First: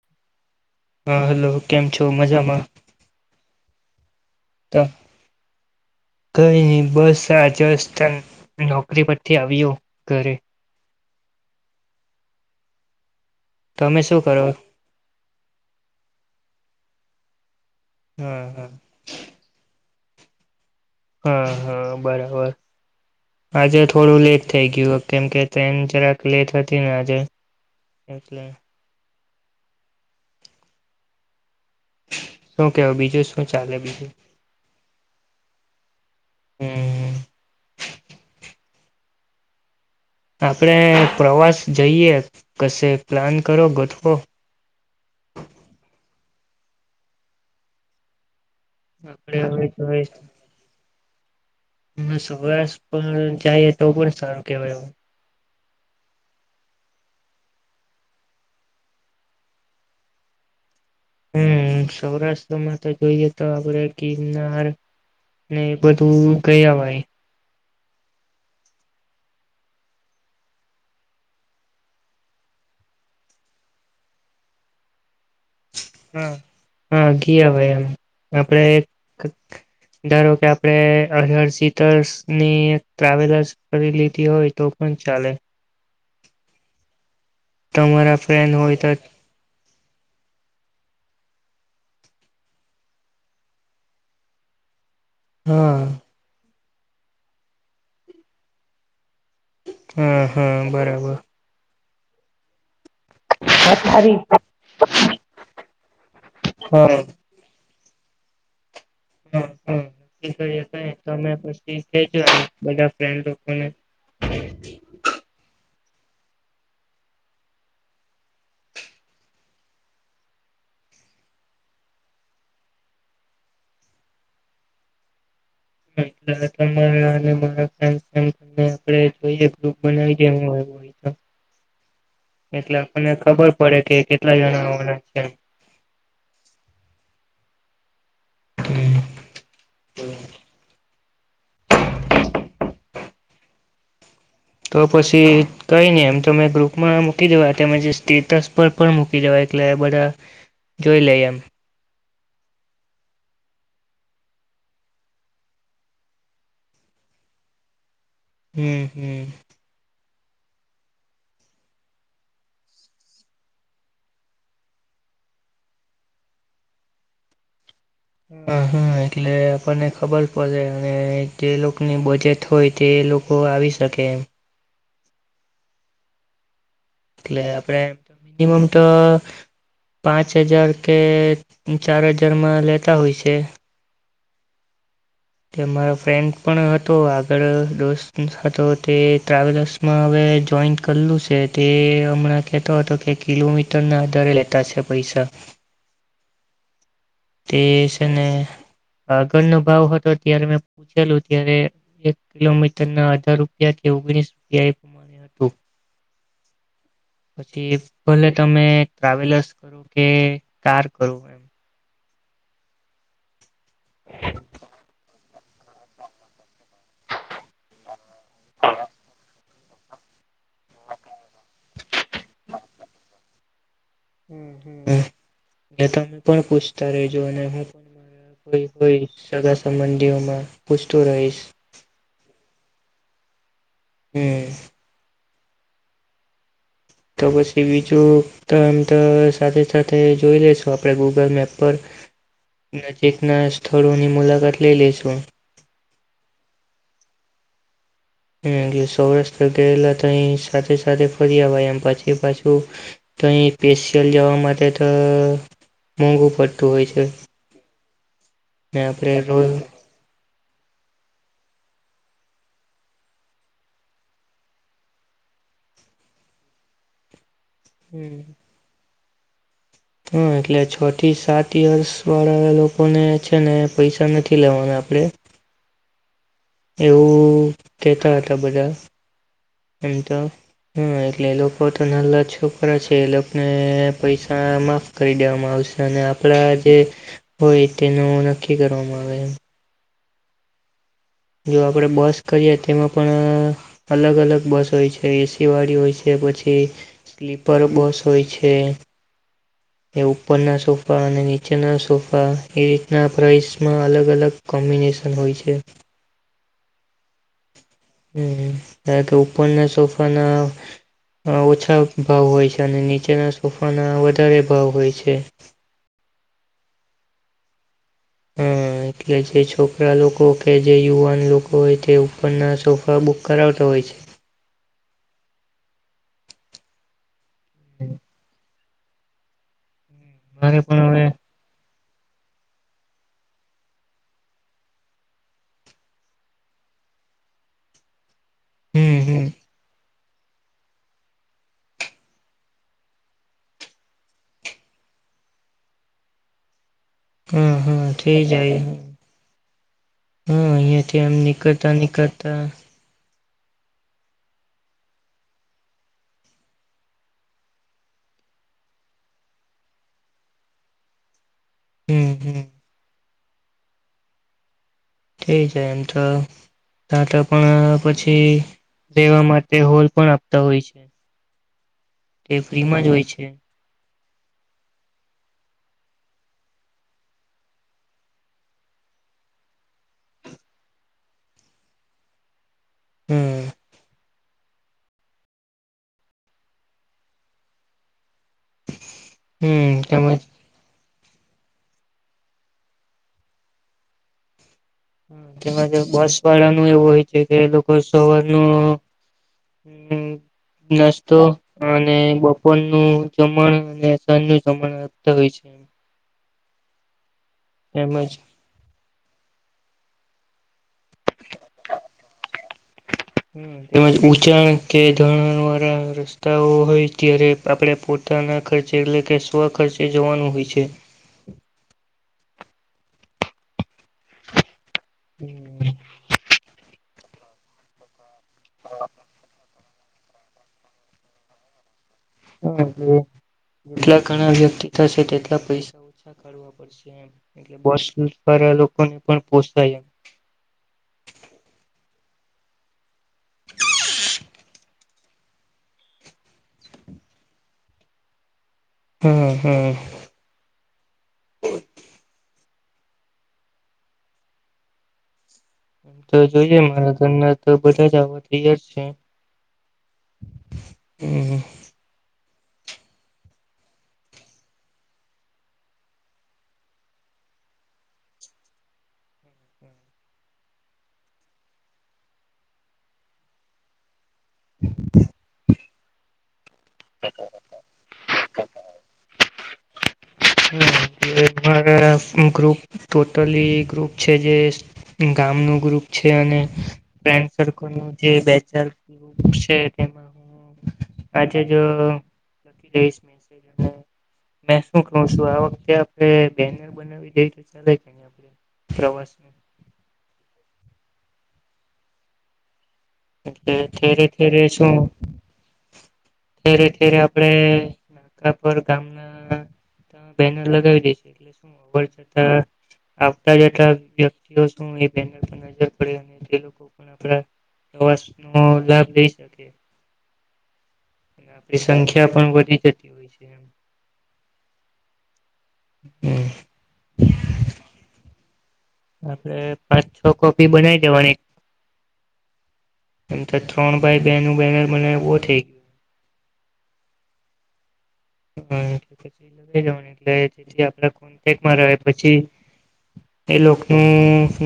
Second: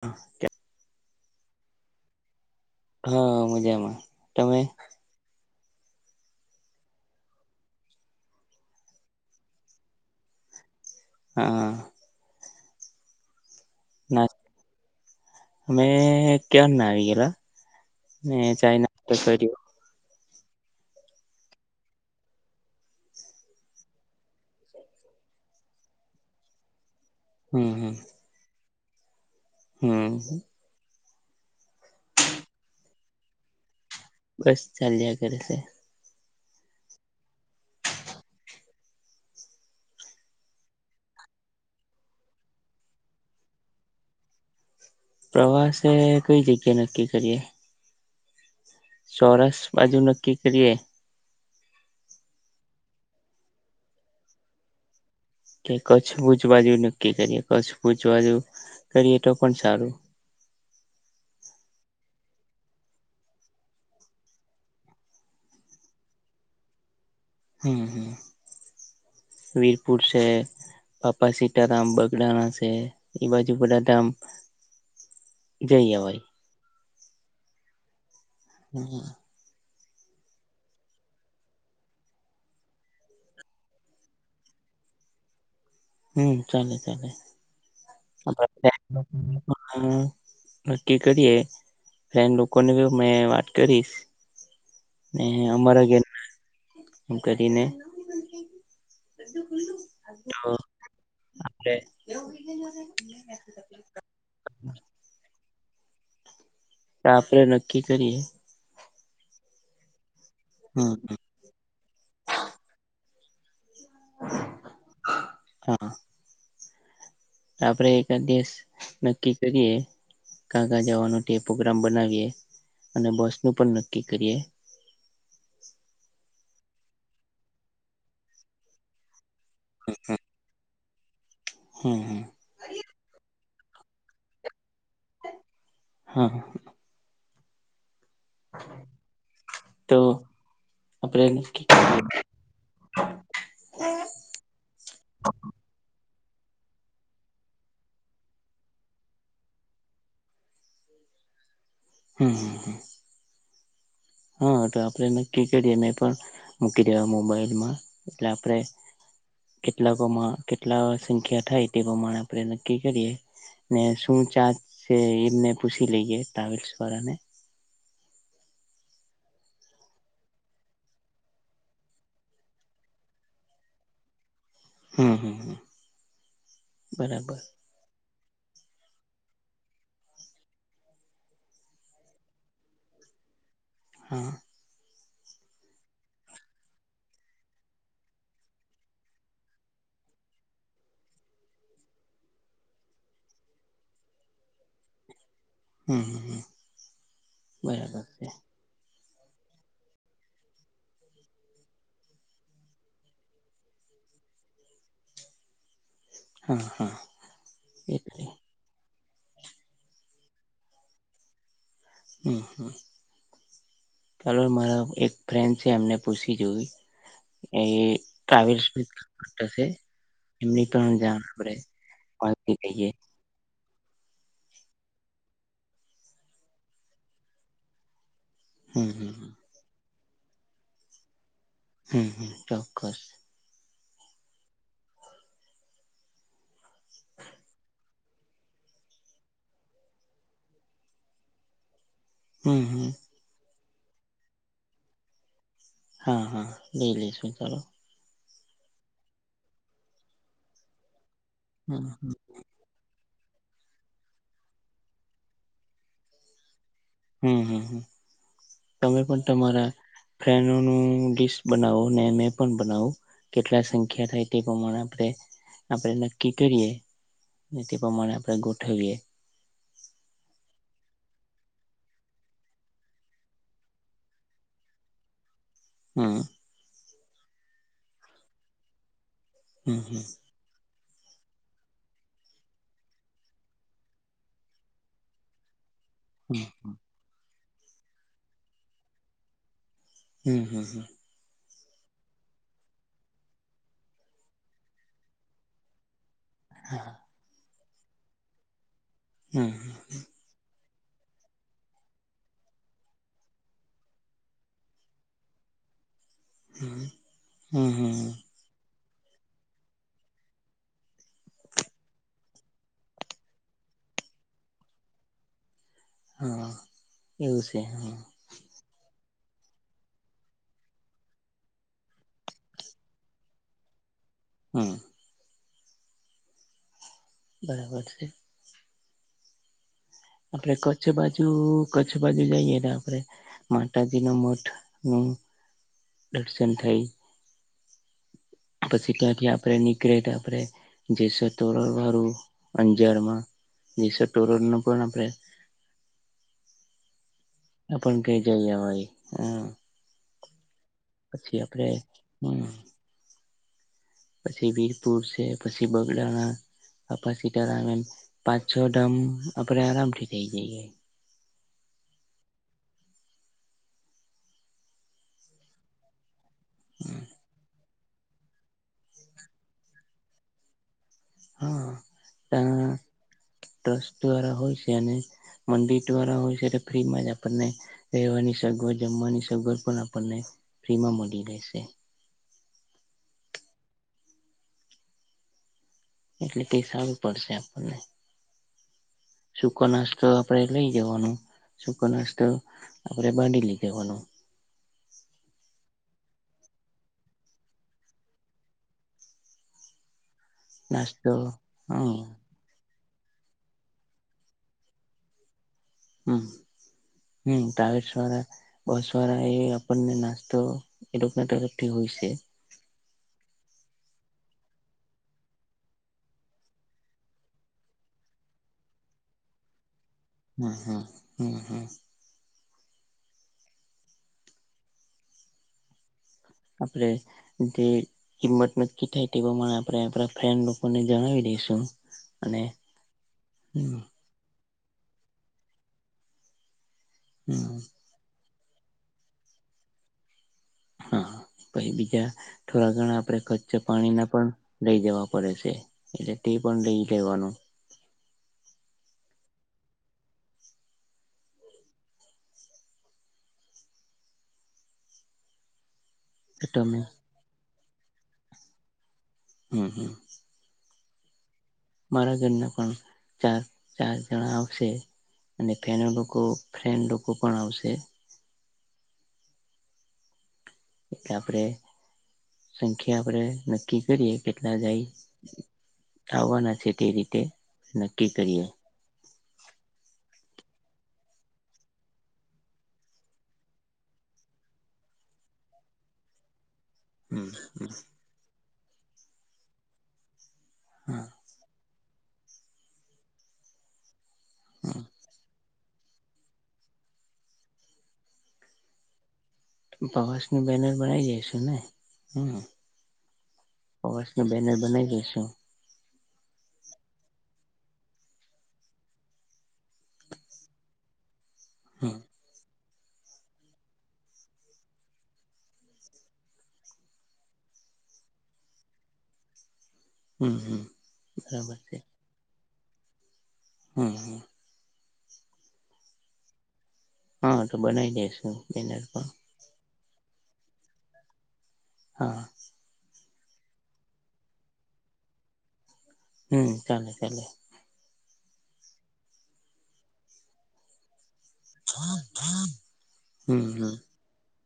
હા ક્યા. હાલો કેમ છો મજામાં. હા મજામાં તમે. તેમ. કઈ બસા ચશથા નોકરી પરથી આવ્યો ઘરે. હા. તમે શું ના કરો. અમે કેન ના આવી ગયલા મે હા હા ચાઈના હા હા બરાબર. આજે થોડું લેટ થઇ ગયું કેમ કે ટ્રેન જરાક લેટ હતી ને આજે હમ હમ. એટલે. હમ. શું કેવું બીજું શું ચાલે બીજું બસ ચાલયા કરે છે. હમ, આપણે પ્રવાસ જઈએ કશે પ્લાન કરો ગોઠવો. પ્રવાસે કઈ જગ્યા નક્કી કરીએ. આપડે સૌરાષ્ટ્ર બાજુ હવે નક્કી કરીએ. હમે સવારે સવાર જઈએ તો પણ સારું કેવાય એવું. કે કચ્છ ભૂજ બાજુ નક્કી કરીએ કચ્છ ભૂછ બાજુ કરીએ તો પણ સારું. હમ સૌરાષ્ટ્રમાં તો જોઈએ તો આપડે ગિરનાર, ને બધું ગયા ભાઈ, હમ હમ વીરપુર છે. બાપ્પા સીતા રામ બગડાના છે એ બાજુ ગડા તામ, હા હા ગી હવે અવે આપડે, ધારો કે આપડે અરહર સીટસર્ની ટ્રાવેલર્સ, કરી લીધી હોય તો પણ ચાલે. હમ ચાલે ચાલે, તમારા ફ્રેન્ડ હોય તો નક્કી કરીએ. ફેન લોકો ને કિધુ મે વાત કરીશ. ને હા અમારા ઘેરના કરીને. બધું ખુલ્લુ, હા [unintelligible] પથારી હમ, આપણે નક્કી કરીએ. હ હ હમ [unintelligible] તમે પછી [unintelligible] બધા, હા, આપડે એકાદ દિવસ નક્કી કરીએ. કાકા જવાનું તે પ્રોગ્રામ બનાવીએ અને બસ નું પણ નક્કી કરીએ. એટ તમારા અને મારા ફ્રેન્ડસ [unintelligible] આપડે જોઈએ. દુઃખ બનાવી કે હુ હોઉ નહીં તો, હા હા, એટલે આપણને ખબર પડે કે કેટલા જણા આવાના છે એમ. હા, તો આપણે, તો પછી કઈ નહી એમ તમે ગ્રુપમાં મૂકી દેવા તેમ જે સ્ટેટસ પર, પણ મૂકી જવા એટલે બધા જોઈ લઈ એમ. હા હ હા, હા તો આપણે એને ક્રિ [unintelligible] નહીં પણ મૂકી દેવા મોબાઈલમાં. એટલે આપડે, હમ હમ કેટલાકોમાં કેટલા સંખ્યા થાય તે પ્રમાણે આપણે નક્કી કરીએ. ને શું ચાર્ચ છે એમને પૂછી લઈએે ટ્રાવેલ્સ વાળા ને. હા હા એટલે આપણને ખબર પડે અને જે લોકોની બજેટ હોય તે લોક વાવી શકે એમ. હમ હમ હ, એટલે આપડે એમમમ તો, પાંચ હજાર કે, ચાર હજારમાં લેતા હોય છે. હા, તે મારા ફ્રેન્ડ પણ હતો આગળ દોસ્ત હતો તે ટ્રાવેલ્સ, માં હવે જોઈન્ટ કરલું છે તે હમણાં કહેતો હતો કે કિલોમીટરના આધારે લેતા છે. પૈસા હમ્મ હ તે છે ને આગળનો ભાવ હતો ત્યારે મે પૂછેલું ત્યારે એક કિલોમીટર ના અઢાર રૂપિયા થી ઓગણીસ રૂપિયા તું હા-હા. પછી ભલે તમે ટ્રાવેલર્સ કરો કે કાર કરું એમ હમ્મ હમ્મ ચાલો મારા એક ફ્રેન્ડ છે એમને પૂછી જોઈ એ ટ્રાવેલ્સ ભી કરશે એમની પણ જાણ આપડે પરથી કઈએ હમ્મ એટ તમે પણ પૂછતા રેજો અને હું પણ હોઈ હમ હોઈશ હમ સગા સંબંધીઓમાં પૂછતો રહીશ હમ્મ હમ્મ ચોક્કસ હમ્મ. તો પછી બીજું તો એમ તો સાથે સાથે જોઈ લેશું આપણે ગૂગલ મેપ પર હમ હમ નજીક ના સ્થળોની મુલાકાત લઈ લઈ લેશું હા હા લઈ લઈ લેશું ચાલો હમ્મ સૌરાષ્ટ્ર ગયેલા તો એ સાથે સાથે ફરીયાવાય એમ હમ હમ પછી પછી તો અહી સ્પેશિયલ જવા માટે તો મોંઘું પડતું હોય છે. હમ્મ હમ્મ હમ્મ ને તમે આપણે પણ રોજ તમારા ફેન્ડનોનુ ડીશ બનાવો ને મે પણ બનાવો કેટલા સંખ્યા થાય તે પ્રમાણે આપણે આપણે નક્કી કરીએ તે પ્રમાણે આપણેે ગોઠવીએ હા એટલે છ થી સાત યર્સ વાળા લોકોને છે ને પૈસા નથી લેવાના આપણેે હા. એવું કેતા હતા બધા હમ એમ તો હા એટલે એ લોકો તો નાલા છોકરા છે એ લોકોને પૈસા માં કરી દેવામાં આવશે અને આપણા હમ જે હોય તેનો નક્કી કરવામાં આવે. હમ્મ હમ્મ હમ્મ. જો આપણે બસ કરીએ તેમાં પણ અ અલગ અલગ બસ હોય છે એસી વાળી હોય છે પછી કે હા સ્લીપર બસ હોય છે હા. એ ઉપરના સોફા અને નીચેના સોફા એ રીતના પ્રાઇસમાં અલગ અલગ કોમ્બિનેશન હોય છે. હમ્મ હમ્મ. કે ઉપરના સોફાના ઓછા ભાવ હોય છે અને નીચેના સોફાના વધારે ભાવ હોય છે. હા એવું છે હા. હમ્મ. એટલે જે છોકરા લોકો કેજે યુવાન લોકો હોયતે ઉપરના સોફા બુક કરાવતા હોય છે. હા. બરાબર છે. એટલે મારે પણ કચ્છ હવે બાજુ કચ્છ બાજુ જઈએ ને આપણે માતાજીના મઢનું દર્શન થાય, પછી હમ ત્યાંથી હમ આપડે નીકળે તો આપડે જેસલ તોરલ વારુ અંજારમાં, જેસ તોરલ નું પણ આપણે હું હા આપણ કઈ ઠી જઈ જાય આવાય હા હું અહીંયે. થી એમે પછી આપડે નીકળતા નીકળતા, હમ પછી વીરપુર છે, પછી બગદાણા બાપા સીતારામ એમ પાંચ છ ધામ આપડે આરામ થી થઇ જાય. હમ હમ થઈ જાય એમ તો તાતો પણ પછી, લેવા માટે હોલ પણ આપતા હોય છે, હા તે ત્યાં ફ્રીમાં જ હોય છે, ટ્રસ્ટ દ્વારા હોય છે, અને મંદિર દ્વારા હોય છે, એ ફ્રીમાં જ આપણને રહેેવાની સગવડ જમવાની સગવડ પણ આપણને ફ્રીમાં મળી રહેશે, હમ એટલે ક સારું પડશે આપણે સુકો હમ નાસ્તો તેમજ આપણે, લઈ જવાનું શૂકો નાસ્તો આપણે બાંધી લઈ જવાનું, હ તેમજ બસ વાળાનું એવું હોય છે, કે લોકો સવારનું હું નાસ્તો હા અને બ પોન નું જમણ અને સાજ નું જમણ આપતા હોય છે. હું હું ટ્રાવેલ્સ તેમજ વાળા બસ વારાએ આપણને નાશતો એલોકના તરફથી હોય છે હું તેમજ ઉચાણ કે ધરણાણ વાળા રસ્તાઓ હોય ત્યારે, આપડે પોતાના ખર્ચે એટલે કે સ્વખર્ચ, એ જવાનું, હોય હમ્મ છે. હમ્મ હમ્મ હમ્મ. [unintelligible] આપડે જે કિંમત નક્કી થાય તેવામા. આપે આપણા ફેન લોકોને જણાવી દઈશુ. હા એટલે જેટલા ઘણા વ્યક્તિ થશે તેટલા પૈસા ઓછા કાઢવા પડશે. હમ એટલે બસ વાળા લોકોને પણ પોસાય એમ. હા પછ બીજા થોડા ઘણા આપણે ખચ્ચા પાણીના પણ લઈ જવા પડે છે. એટલે તે પણ લઈ લેવાનું. હમ્મ હમ્મ. એમ તો જોઈએ તમે મારા ઘરના તો બધા જ આવા તૈયાર છે. હમ્મ હમ્મ. હમ્મ. મારા ઘરના પણ ચાર ચાર જણા આવશે. અને ફેના લોકો ફ્રેન્ડ લોકો પણ આવશે. એટલે આપડે સંખ્યા આપડે નક્કી કરીએ. કેટલા જાય આવવાના છે તે રીતે નક્કી કરીએ. રા ગ્રુપ ટોટલી ગ્રુપ છે જે. ગામ નુ ગ્રુપ છે અને. ફ્રેન્ડ હમ સર્કલ હમ. નો જે બે ચાર છે તેમાં હા. કાજે જ લખી દઈશ મેસેજ મે ક હ શું. [inaudible] આપણે બેનર બનાવી દઈ ચય છે આપ પ્રવાસ ન પ્રવાસ નની બેનર બનાઈ જઈશું ને હમ્મ. એટલે થેરે થેરે છુ. બનાવી દઈશું અત્યારે ઘેરે આપડે આપર ગામના ત બેનર લગાવી હમ દેય [inaudible] આવતા જેટલા વ્યક્તિઓ શું એ બેનર પર નજર પડે અને તે લોકો પણ આપણા પ્રવાસ નો લાભ લઈ શકે. [inaudible] હમ્મ હમ્મ. આપડી સંખ્યા પણ વધી જતી હોય છે એ. હમ હા. હમ્મ. હા તો બનાવી દેસુ બેનર. પણ આપડે પાંચ છ કોપી બનાવી દેવાની. હા, એમ તો ત્રણ બાય બે નું બેનર મને એવો થઈ. હમ્મ ચાલે ચાલે. હ એટલે પછ જ એટલે જેથી આપ એકમાં રહે પછી એ હમ હમ લોકોનું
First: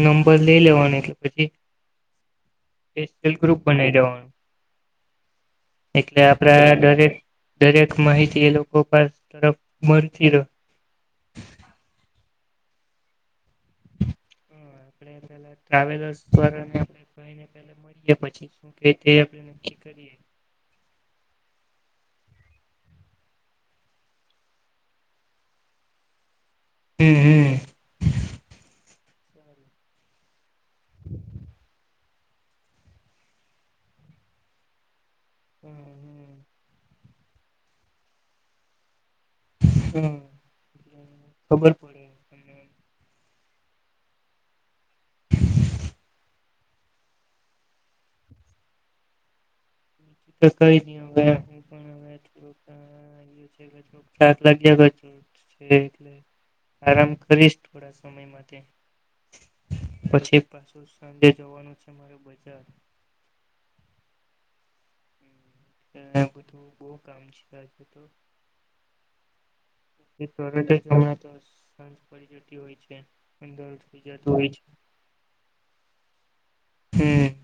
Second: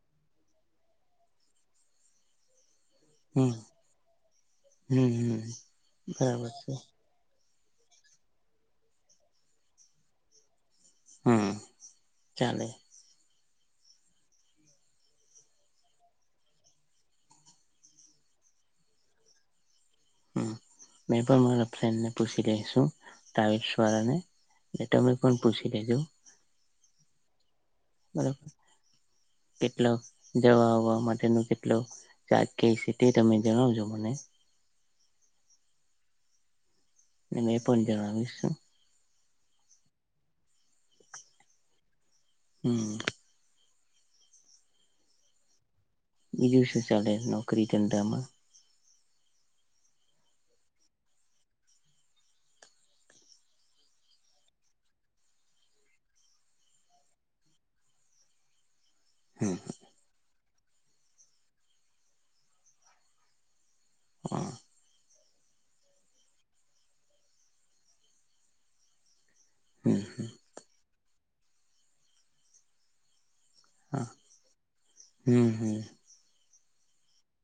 નંબર લઈ લેવાનું એટલે પછી ગ્રુપ હમ બનાવી દેવાનું. હમ હમ એટલે બરાબર છે આપડ દરે દરેક માહિતી એ લોકો પા તરફ મળતી ર હમ્મ ચાલે. હ આપે પેલા ટ્રાવેલર્સ દ્વારા પલે [inaudible] મળીએ પછી શું કે તે આપડે નક્કી કરીએ. [inaudible] હ મેં પણ મારા ફ્રેન્ડને પૂછી રઈશું ટ્રાવસ વાળા ને ને ટામે પણ પુછી લેજું હમ્મ હમ્મ. બરાબર કેટલો જવા આવવા માટેનું કેટલું.? ચા કઈ સીટી તમે જણાવજો મને.? હમ હમ. મે પણ જાણા વિશું. હમ ખબર પડે. તમને હમ. વિજુ સુ સાલે નોકરી દં દામાં.? ક દ હ. [inaudible] હા છેકાસ લાગ્યો [inaudible] આરામ કરીશ થોડા સમય માટે. હમ પછી પાછું સંડે જવાનું છે મારેું બજાર. [inaudible] હા. બધું [inaudible] જ હમ પડી જતી હોય છે [inaudible] અંદર થ જતું હોય છે. હમ હમ. હમ.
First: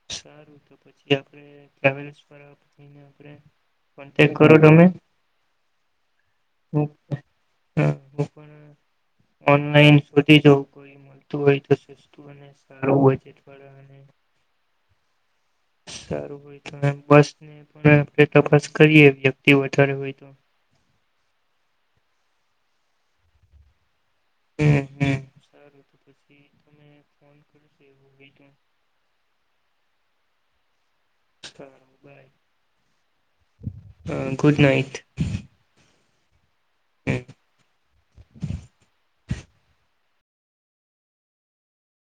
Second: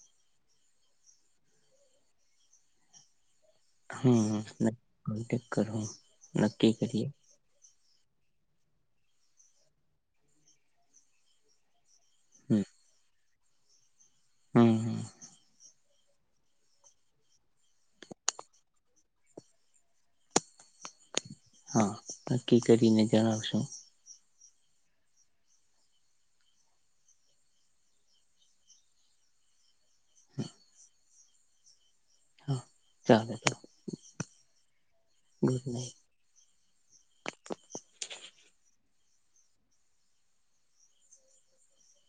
[inaudible] હમ કરો તમે કોન્ટેક કરહુ ક્કી કરીએ. હ હું પણ ઓનલાઈન શોધી જોઈ કોઈ મળતું હોય તો મને હમ સારું બજેટ વાળા અને. હમ હમ સારું હોય તો બસ ની પણ આપડે તપાસ કરીએ વ્યક્તિ વધારે હોય તો. હા નક્કી કરીને જણાવશું. હ હ [inaudible] [inaudible] [inaudible] હા ચાલે અ, ગુડ ગુડ નાઈટ હમ